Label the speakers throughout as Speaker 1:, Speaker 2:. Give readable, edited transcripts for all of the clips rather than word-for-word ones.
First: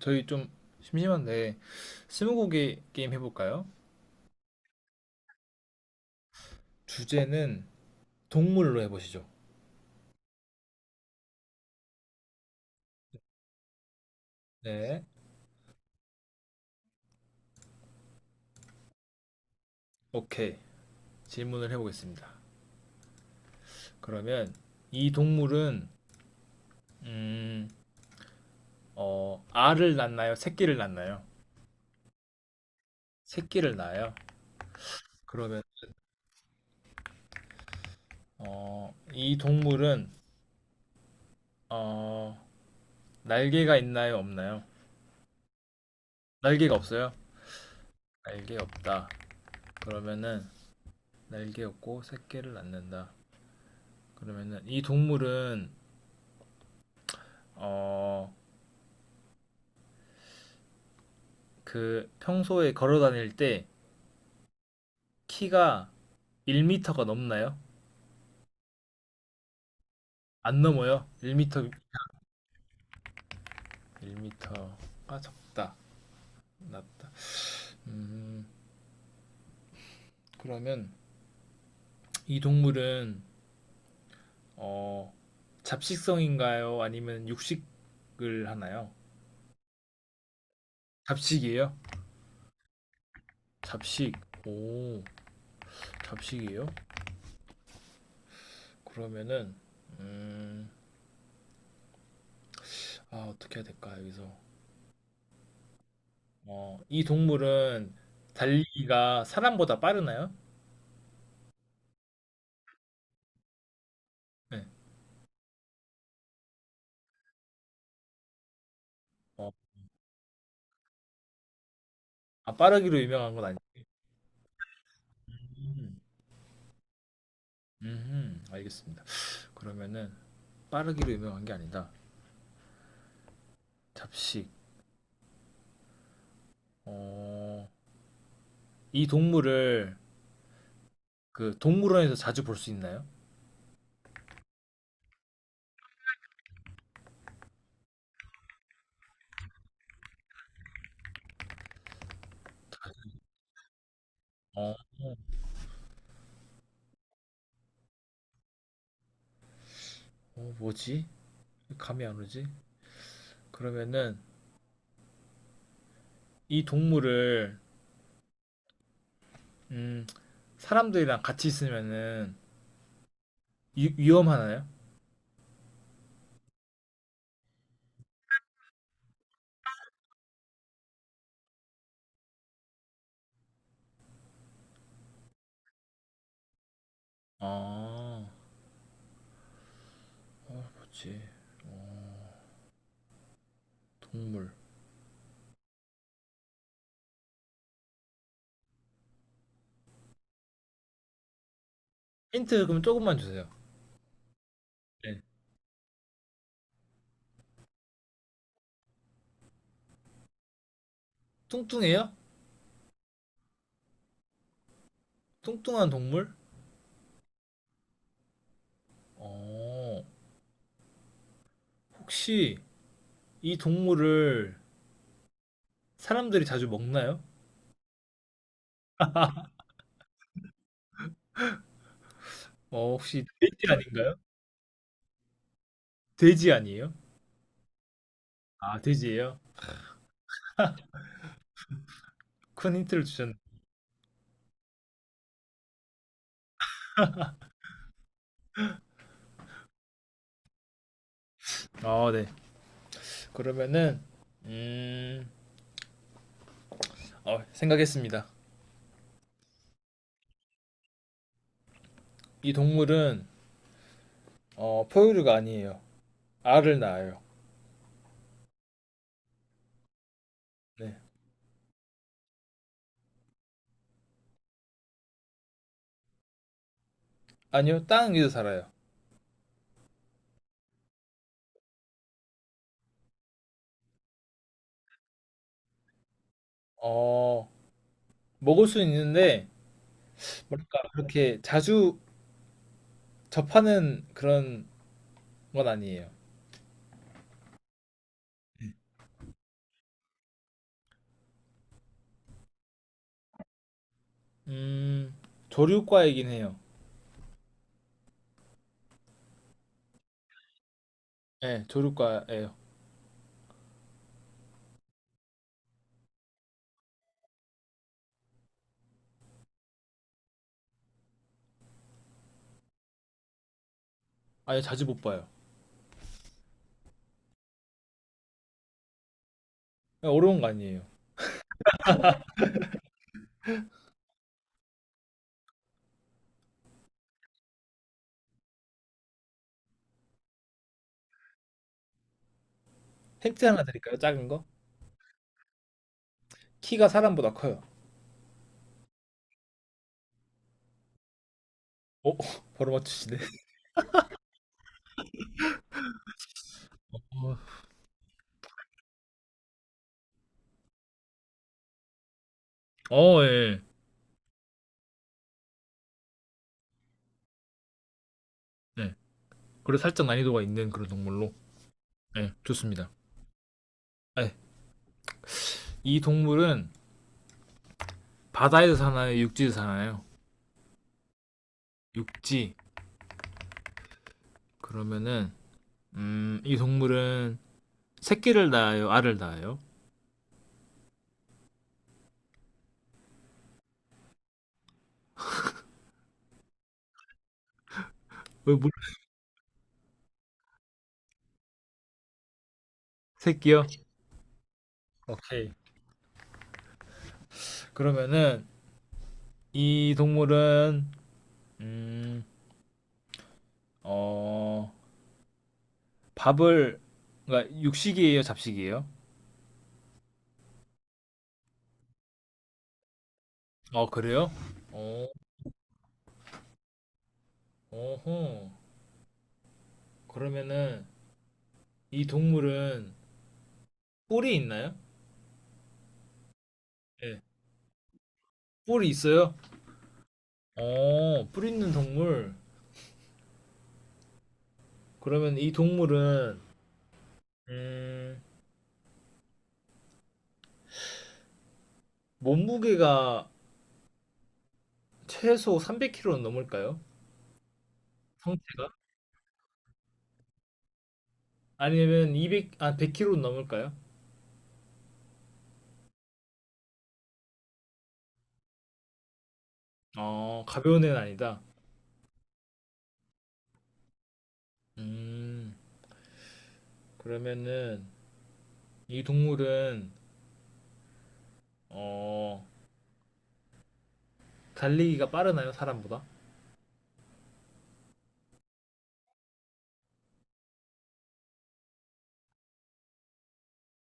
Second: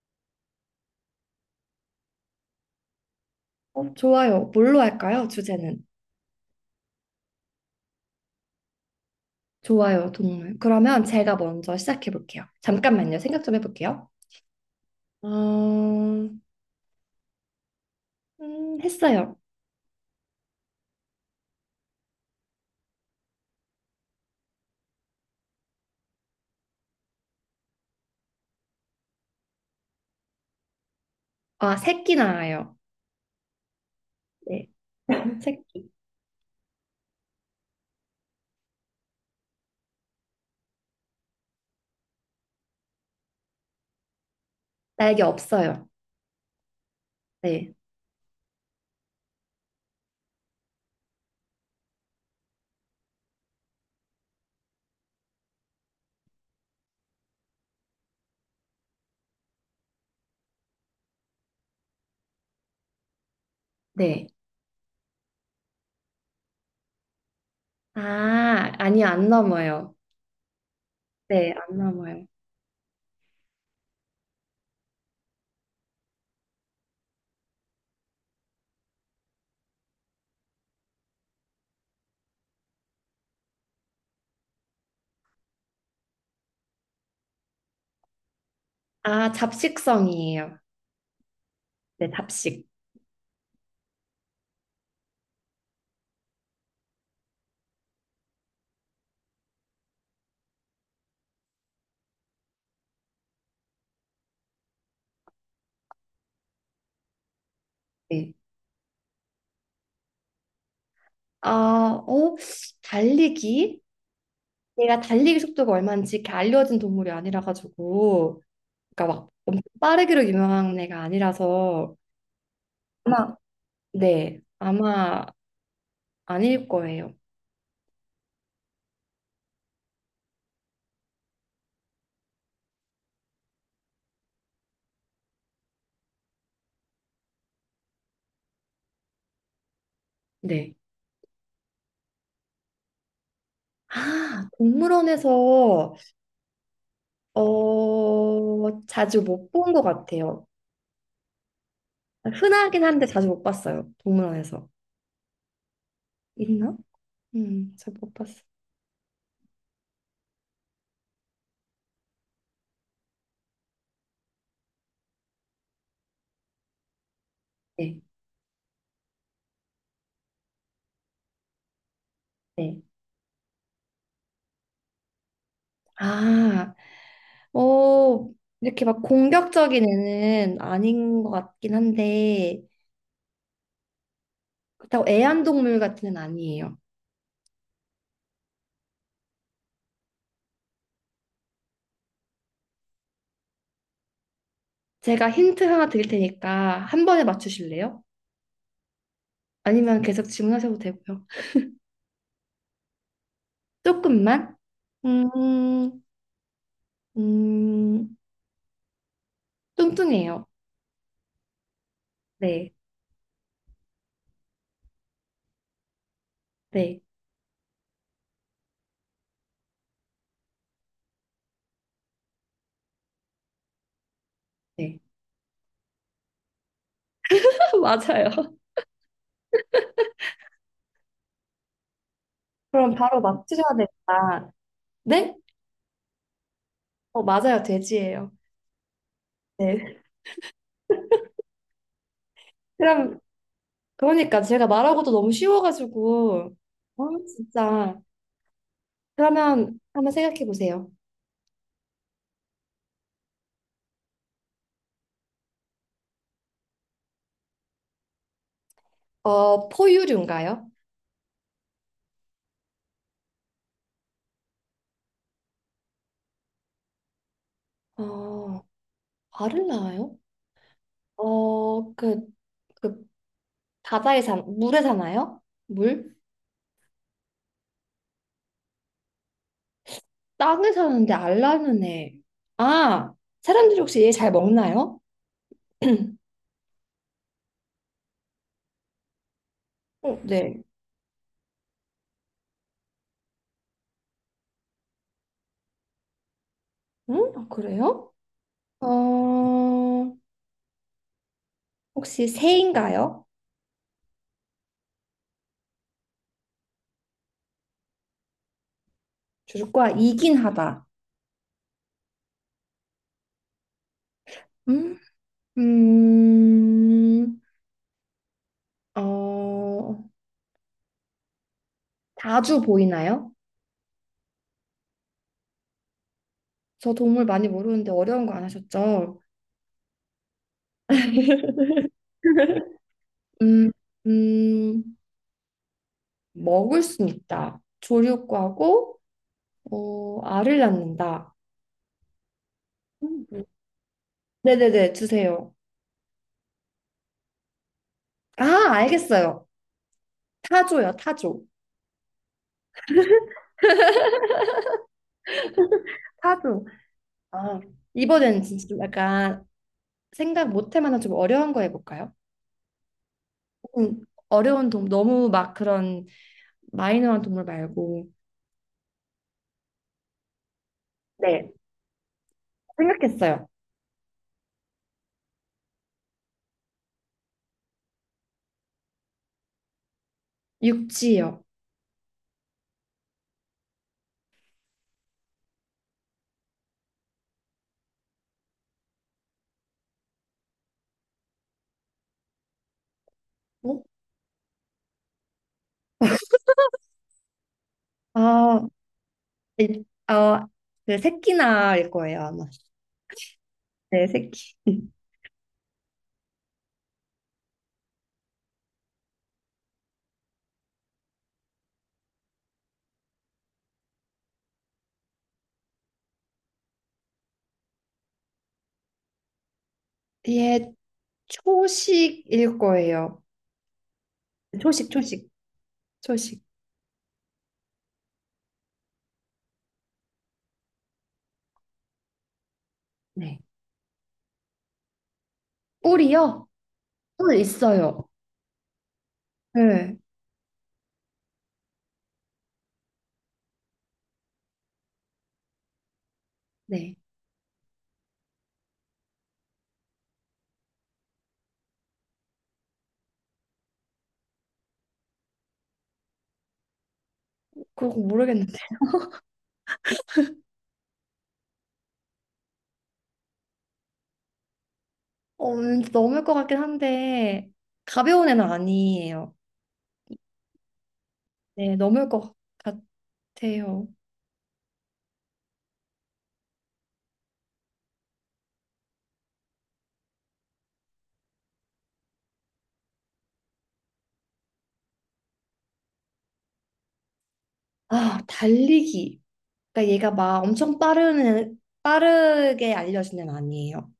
Speaker 1: 저희 좀 심심한데 스무고개 게임 해볼까요?
Speaker 2: 좋아요. 뭘로 할까요? 주제는.
Speaker 1: 주제는 동물로 해보시죠.
Speaker 2: 좋아요, 동물. 그러면 제가 먼저 시작해 볼게요. 잠깐만요. 생각 좀 해볼게요.
Speaker 1: 네,
Speaker 2: 어, 음, 했어요.
Speaker 1: 오케이, 질문을 해보겠습니다. 그러면 이 동물은 음, 알을 낳나요? 새끼를 낳나요?
Speaker 2: 새끼 나와요.
Speaker 1: 새끼를 낳아요.
Speaker 2: 네.
Speaker 1: 그러면
Speaker 2: 새끼.
Speaker 1: 이 동물은 어, 날개가 있나요? 없나요?
Speaker 2: 날개 없어요.
Speaker 1: 날개가 없어요?
Speaker 2: 네.
Speaker 1: 날개 없다. 그러면은 날개 없고 새끼를 낳는다. 그러면은 이 동물은 어, 그 평소에 걸어 다닐 때
Speaker 2: 네.
Speaker 1: 키가 1터가 넘나요?
Speaker 2: 아, 아니요, 안 넘어요.
Speaker 1: 안 넘어요. 1
Speaker 2: 네,
Speaker 1: 일
Speaker 2: 안 넘어요.
Speaker 1: 1터가 적다. 낮다. 음, 그러면 이 동물은 어, 잡식성인가요? 아니면 육식을 하나요?
Speaker 2: 잡식성이에요.
Speaker 1: 잡식이에요?
Speaker 2: 네, 잡식.
Speaker 1: 잡식. 오, 잡식이에요? 그러면은 음, 아, 어떻게 해야 될까? 여기서. 이 동물은
Speaker 2: 네.
Speaker 1: 달리기가 사람보다 빠르나요?
Speaker 2: 아, 어, 달리기?
Speaker 1: 네.
Speaker 2: 얘가 달리기 속도가 얼마인지 이렇게 알려진 동물이 아니라 가지고. 그러니까 막
Speaker 1: 어,
Speaker 2: 엄청 빠르기로 유명한 애가 아니라서
Speaker 1: 아, 빠르기로 유명한
Speaker 2: 아마
Speaker 1: 건.
Speaker 2: 네 아마
Speaker 1: 음.
Speaker 2: 아닐 거예요.
Speaker 1: 음, 알겠습니다. 그러면은 빠르기로 유명한 게 아니다. 잡식. 어, 이 동물을
Speaker 2: 네.
Speaker 1: 그 동물원에서 자주 볼 수 있나요?
Speaker 2: 아 동물원에서 자주 못 본 것 같아요. 흔하긴 한데 자주 못 봤어요. 동물원에서
Speaker 1: 어,
Speaker 2: 있나? 잘 못 봤어요.
Speaker 1: 뭐지? 감이 안 오지? 그러면은 이 동물을
Speaker 2: 네.
Speaker 1: 음, 사람들이랑 같이 있으면은
Speaker 2: 네.
Speaker 1: 위험하나요?
Speaker 2: 아, 어 이렇게 막 공격적인 애는 아닌 것 같긴 한데 그렇다고 애완동물 같은 애는 아니에요.
Speaker 1: 아, 뭐지? 동물.
Speaker 2: 제가 힌트 하나 드릴 테니까 한 번에 맞추실래요? 아니면 계속 질문하셔도 되고요.
Speaker 1: 힌트 그럼 조금만 주세요.
Speaker 2: 조금만?
Speaker 1: 네.
Speaker 2: 음, 음, 뚱뚱해요.
Speaker 1: 뚱뚱해요?
Speaker 2: 네,
Speaker 1: 뚱뚱한 동물?
Speaker 2: 네,
Speaker 1: 어, 혹시 이 동물을
Speaker 2: 네.
Speaker 1: 사람들이 자주 먹나요?
Speaker 2: 맞아요. 그럼 바로
Speaker 1: 혹시 돼지
Speaker 2: 맞추셔야
Speaker 1: 아닌가요?
Speaker 2: 됩니다. 네?
Speaker 1: 돼지 아니에요?
Speaker 2: 어, 맞아요. 돼지예요.
Speaker 1: 아, 돼지예요?
Speaker 2: 네.
Speaker 1: 큰 힌트를
Speaker 2: 그럼,
Speaker 1: 주셨네요.
Speaker 2: 그러니까 제가 말하고도 너무 쉬워가지고, 어, 진짜. 그러면 한번 생각해 보세요.
Speaker 1: 아, 네. 그러면은 음, 생각했습니다.
Speaker 2: 어, 포유류인가요?
Speaker 1: 이 동물은 포유류가 아니에요. 알을 낳아요.
Speaker 2: 어, 알을 낳아요?
Speaker 1: 네.
Speaker 2: 어, 그, 그 바다에 사, 물에 사나요? 물?
Speaker 1: 아니요, 땅 위에서 살아요.
Speaker 2: 땅에 사는데 알라는 애. 아, 사람들이 혹시 얘 잘 먹나요?
Speaker 1: 어, 먹을 수 있는데
Speaker 2: 어, 네.
Speaker 1: 뭐랄까 그렇게 자주 접하는 그런 건 아니에요.
Speaker 2: 응? 아, 그래요? 어, 혹시 새인가요?
Speaker 1: 음, 조류과이긴 해요.
Speaker 2: 줄과 이긴 하다.
Speaker 1: 네, 조류과예요.
Speaker 2: 음, 음, 어, 자주 보이나요?
Speaker 1: 아니, 자주 못 봐요.
Speaker 2: 저 동물 많이 모르는데 어려운 거 안 하셨죠?
Speaker 1: 네, 어려운 거 아니에요.
Speaker 2: 음, 음, 먹을 수 있다. 조류과고, 어, 알을 낳는다. 음.
Speaker 1: 힌트 하나 드릴까요? 작은 거?
Speaker 2: 네네네, 주세요.
Speaker 1: 키가 사람보다 커요.
Speaker 2: 아, 알겠어요. 타조요, 타조.
Speaker 1: 어? 바로 맞추시네.
Speaker 2: 타조.
Speaker 1: 어,
Speaker 2: 아, 이번엔 진짜 좀 약간 생각 못할 만한 좀 어려운 거 해볼까요?
Speaker 1: 예,
Speaker 2: 어려운 동물, 너무 막 그런 마이너한 동물 말고.
Speaker 1: 예. 네. 그래서 살짝 난이도가 있는 그런 동물로.
Speaker 2: 네,
Speaker 1: 예, 좋습니다.
Speaker 2: 생각했어요.
Speaker 1: 아, 예. 이 동물은 바다에서 사나요? 육지에서 사나요?
Speaker 2: 육지요.
Speaker 1: 육지. 그러면은 이 동물은 새끼를 낳아요? 알을 낳아요?
Speaker 2: 어?
Speaker 1: 왜,
Speaker 2: 아,
Speaker 1: 물,
Speaker 2: 네. 어, 네, 새끼나일 거예요, 아마.
Speaker 1: 새끼요?
Speaker 2: 네, 새끼.
Speaker 1: 오케이. 그러면은 이 동물은 음, 어, 밥을, 그러니까 육식이에요? 잡식이에요?
Speaker 2: 얘 초식일 거예요.
Speaker 1: 어, 그래요?
Speaker 2: 초식,
Speaker 1: 어,
Speaker 2: 초식, 초식.
Speaker 1: 어허. 그러면은 이 동물은
Speaker 2: 네.
Speaker 1: 뿔이 있나요?
Speaker 2: 뿔이요?
Speaker 1: 예.
Speaker 2: 뿔 있어요.
Speaker 1: 뿔이 있어요?
Speaker 2: 네.
Speaker 1: 뿔 있는 동물. 그러면 이 동물은
Speaker 2: 네.
Speaker 1: 음, 몸무게가 최소 300kg 넘을까요?
Speaker 2: 그거 모르겠는데.
Speaker 1: 성체가? 아니면 200, 아, 100kg 넘을까요?
Speaker 2: 어, 왠지 넘을 것 같긴 한데, 가벼운 애는 아니에요.
Speaker 1: 어, 가벼운 애는 아니다.
Speaker 2: 네, 넘을 것 같아요.
Speaker 1: 음, 그러면은 이 동물은 어, 달리기가 빠르나요? 사람보다?
Speaker 2: 아, 달리기. 그러니까 얘가 막 엄청 빠른, 애- 빠르게 알려진 애는 아니에요.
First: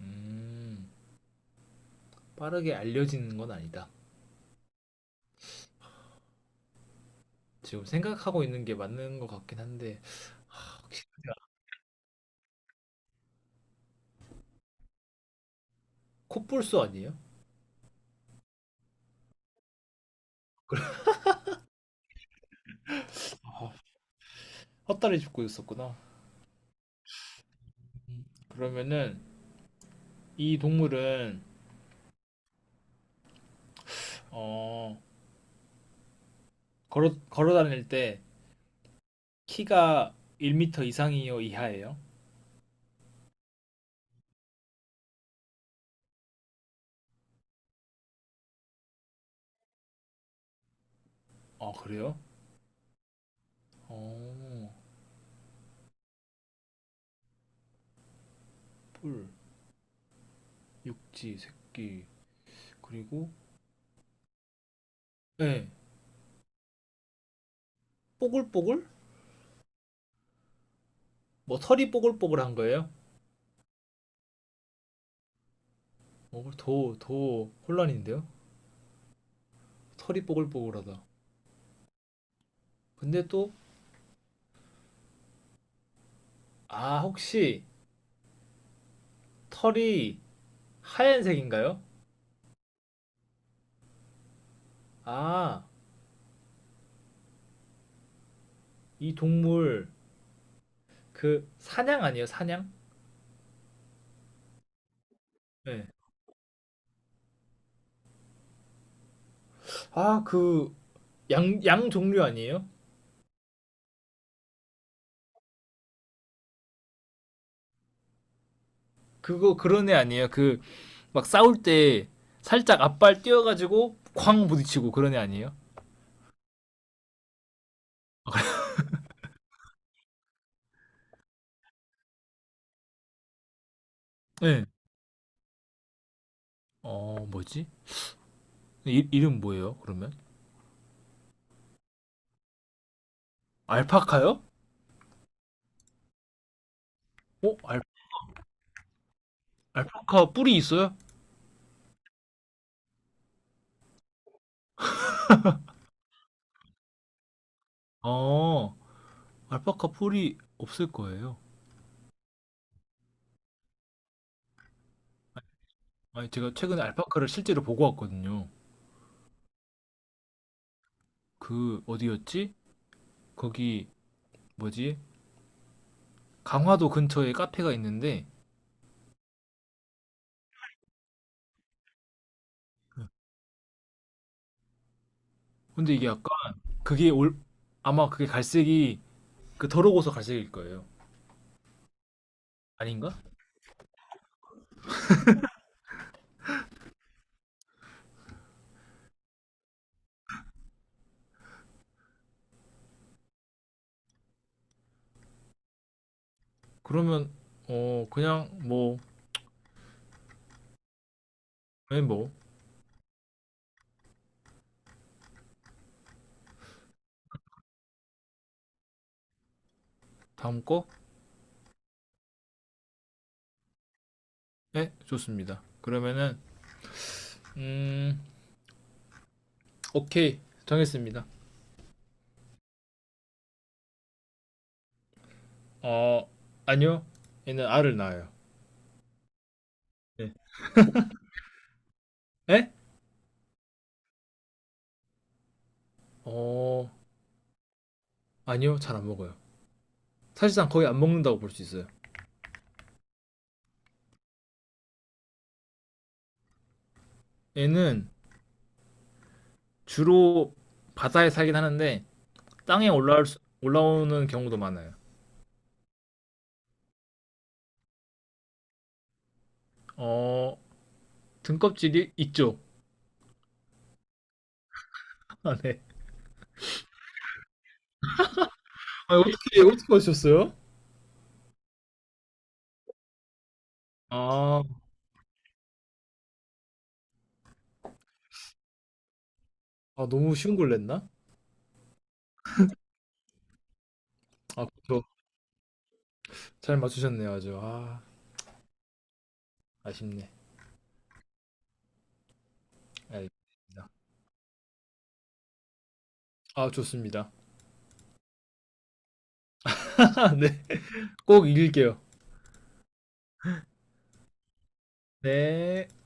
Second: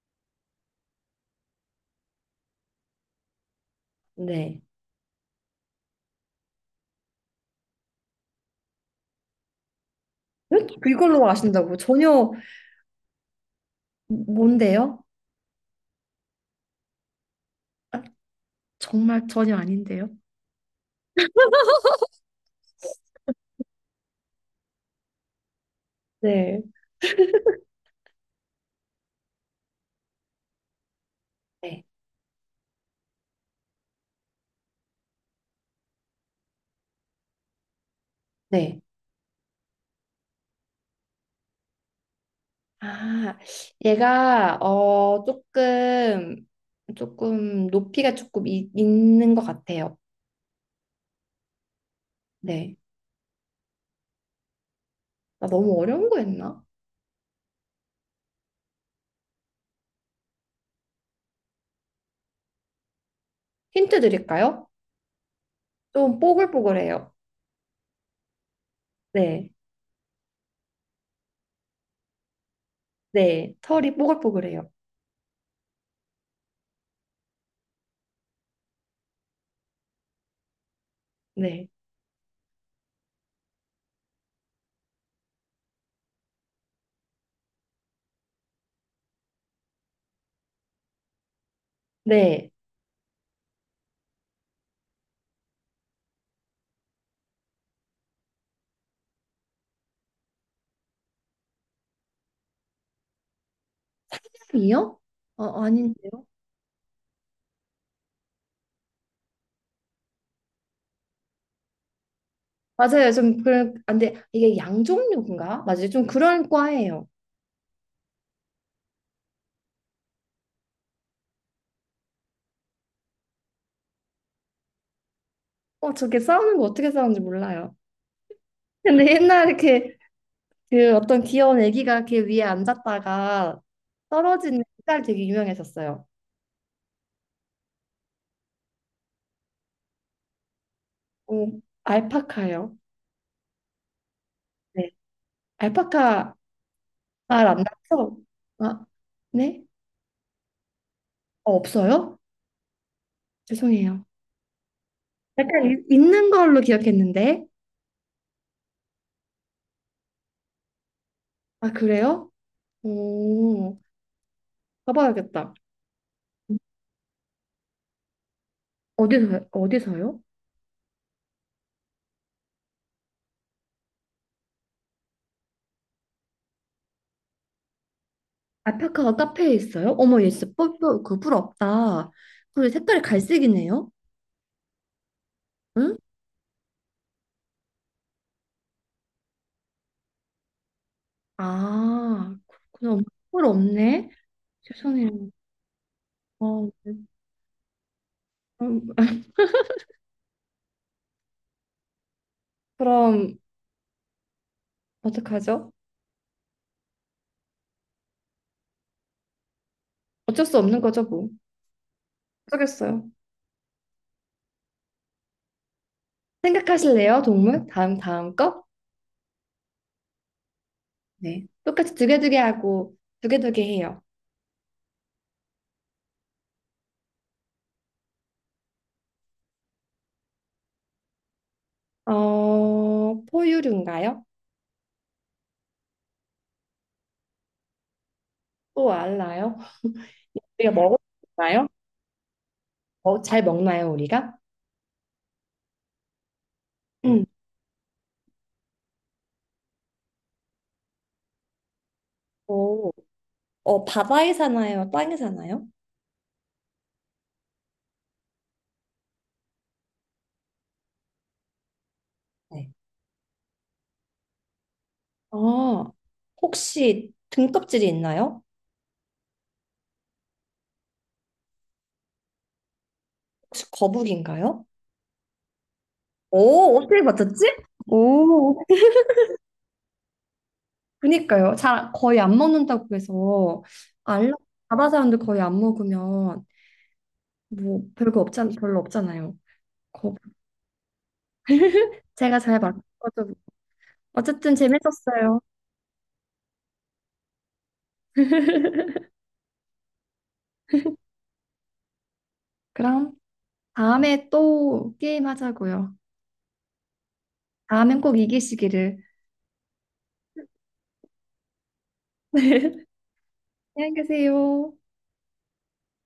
Speaker 1: 음, 빠르게 알려지는 건 아니다.
Speaker 2: 네.
Speaker 1: 지금 생각하고 있는 게 맞는 것 같긴 한데,
Speaker 2: 왜 이걸로 아신다고? 전혀, 뭔데요?
Speaker 1: 코뿔소 아니에요?
Speaker 2: 아, 정말 전혀 아닌데요?
Speaker 1: 헛다리 짚고 있었구나.
Speaker 2: 네.
Speaker 1: 그러면은 이 동물은
Speaker 2: 네.
Speaker 1: 어 걸어 다닐 때
Speaker 2: 네.
Speaker 1: 키가 1m 이상이요, 이하예요?
Speaker 2: 아, 얘가, 조금, 높이가 조금 있는 것 같아요.
Speaker 1: 아, 그래요?
Speaker 2: 네.
Speaker 1: 어,
Speaker 2: 나 너무 어려운 거 했나?
Speaker 1: 뿔, 육지, 새끼 그리고
Speaker 2: 힌트 드릴까요?
Speaker 1: 예.
Speaker 2: 좀 뽀글뽀글해요.
Speaker 1: 뽀글뽀글?
Speaker 2: 네.
Speaker 1: 뭐 털이 뽀글뽀글한 거예요?
Speaker 2: 네. 털이 뽀글뽀글해요.
Speaker 1: 어더더 혼란인데요? 털이 뽀글뽀글하다.
Speaker 2: 네.
Speaker 1: 근데 또 아, 혹시 털이 하얀색인가요?
Speaker 2: 네.
Speaker 1: 아, 이 동물 그 사냥 아니에요, 사냥?
Speaker 2: 탑이요? 어,
Speaker 1: 네.
Speaker 2: 아닌데요?
Speaker 1: 아, 그 양, 양 종류 아니에요?
Speaker 2: 맞아요. 좀 그런 안 돼. 이게 양종류인가? 맞아요. 좀 그런 과예요.
Speaker 1: 그거 그런 애 아니에요? 그 막 싸울 때 살짝 앞발 뛰어가지고 쾅 부딪히고 그런 애 아니에요?
Speaker 2: 어, 저게 싸우는 거 어떻게 싸우는지 몰라요. 근데 옛날에 이렇게 그 어떤 귀여운 애기가 이렇게 위에 앉았다가 떨어지는
Speaker 1: 네.
Speaker 2: 딸 되게 유명했었어요.
Speaker 1: 어, 뭐지? 이름 뭐예요? 그러면
Speaker 2: 오, 알파카요.
Speaker 1: 알파카요?
Speaker 2: 네. 알파카 알
Speaker 1: 어
Speaker 2: 안
Speaker 1: 알,
Speaker 2: 낳죠? 아, 네?
Speaker 1: 알파카 뿔이 있어요?
Speaker 2: 어, 없어요? 죄송해요. 약간 있는 걸로 기억했는데.
Speaker 1: 어 알파카 뿔이 없을 거예요.
Speaker 2: 아, 그래요? 오, 가봐야겠다.
Speaker 1: 아니 제가 최근에 알파카를 실제로 보고 왔거든요.
Speaker 2: 어디서, 어디서요?
Speaker 1: 그 어디였지? 거기 뭐지? 강화도 근처에 카페가 있는데
Speaker 2: 알파카가 카페에 있어요? 어머, 얘 진짜 뿔, 그 부럽다. 그리고 색깔이 갈색이네요?
Speaker 1: 근데
Speaker 2: 응?
Speaker 1: 이게 약간 그게 올 아마 그게 갈색이 그 더러고서 갈색일 거예요.
Speaker 2: 아, 그렇구나. 어머,
Speaker 1: 아닌가?
Speaker 2: 뿔 없네? 죄송해요. 어, 네. 그럼, 그럼 어떡하죠?
Speaker 1: 그러면 그냥 뭐.
Speaker 2: 어쩔 수 없는 거죠, 뭐.
Speaker 1: 네, 뭐
Speaker 2: 어쩌겠어요. 생각하실래요, 동물? 다음, 다음 거?
Speaker 1: 다음 거?
Speaker 2: 네. 똑같이 두개 하고, 두개 해요.
Speaker 1: 네, 좋습니다. 그러면은 음 오케이, 정했습니다.
Speaker 2: 어, 포유류인가요?
Speaker 1: 어 아니요, 얘는 알을 낳아요.
Speaker 2: 또 알나요?
Speaker 1: 네.
Speaker 2: 우리가 먹을까요?
Speaker 1: 에?
Speaker 2: 어, 잘 먹나요, 우리가?
Speaker 1: 어
Speaker 2: 음.
Speaker 1: 아니요, 잘 안 먹어요. 사실상 거의 안 먹는다고 볼 수 있어요.
Speaker 2: 오, 어, 바다에 사나요? 땅에 사나요?
Speaker 1: 얘는 주로 바다에 살긴 하는데
Speaker 2: 네.
Speaker 1: 땅에 올라오는 경우도 많아요.
Speaker 2: 아, 혹시 등껍질이 있나요?
Speaker 1: 어, 등껍질이 있죠.
Speaker 2: 혹시 거북인가요?
Speaker 1: 아, 네.
Speaker 2: 오, 어떻게 맞췄지? 오,
Speaker 1: 아, 어떻게 하셨어요?
Speaker 2: 그니까요. 잘 거의 안 먹는다고 해서 알라
Speaker 1: 아,
Speaker 2: 바다 사람들 거의 안 먹으면 뭐 별거 없잖 별로 없잖아요.
Speaker 1: 아,
Speaker 2: 거북.
Speaker 1: 너무 쉬운 걸 냈나?
Speaker 2: 제가 잘 맞춰서 어쨌든
Speaker 1: 아, 그렇죠.
Speaker 2: 재밌었어요.
Speaker 1: 잘 맞추셨네요, 아주. 아, 아쉽네.
Speaker 2: 그럼.
Speaker 1: 알겠습니다.
Speaker 2: 다음에 또 게임 하자고요.
Speaker 1: 아, 좋습니다.
Speaker 2: 다음엔 꼭 이기시기를.
Speaker 1: 네. 꼭 이길게요.
Speaker 2: 네. 안녕히 계세요.
Speaker 1: 네.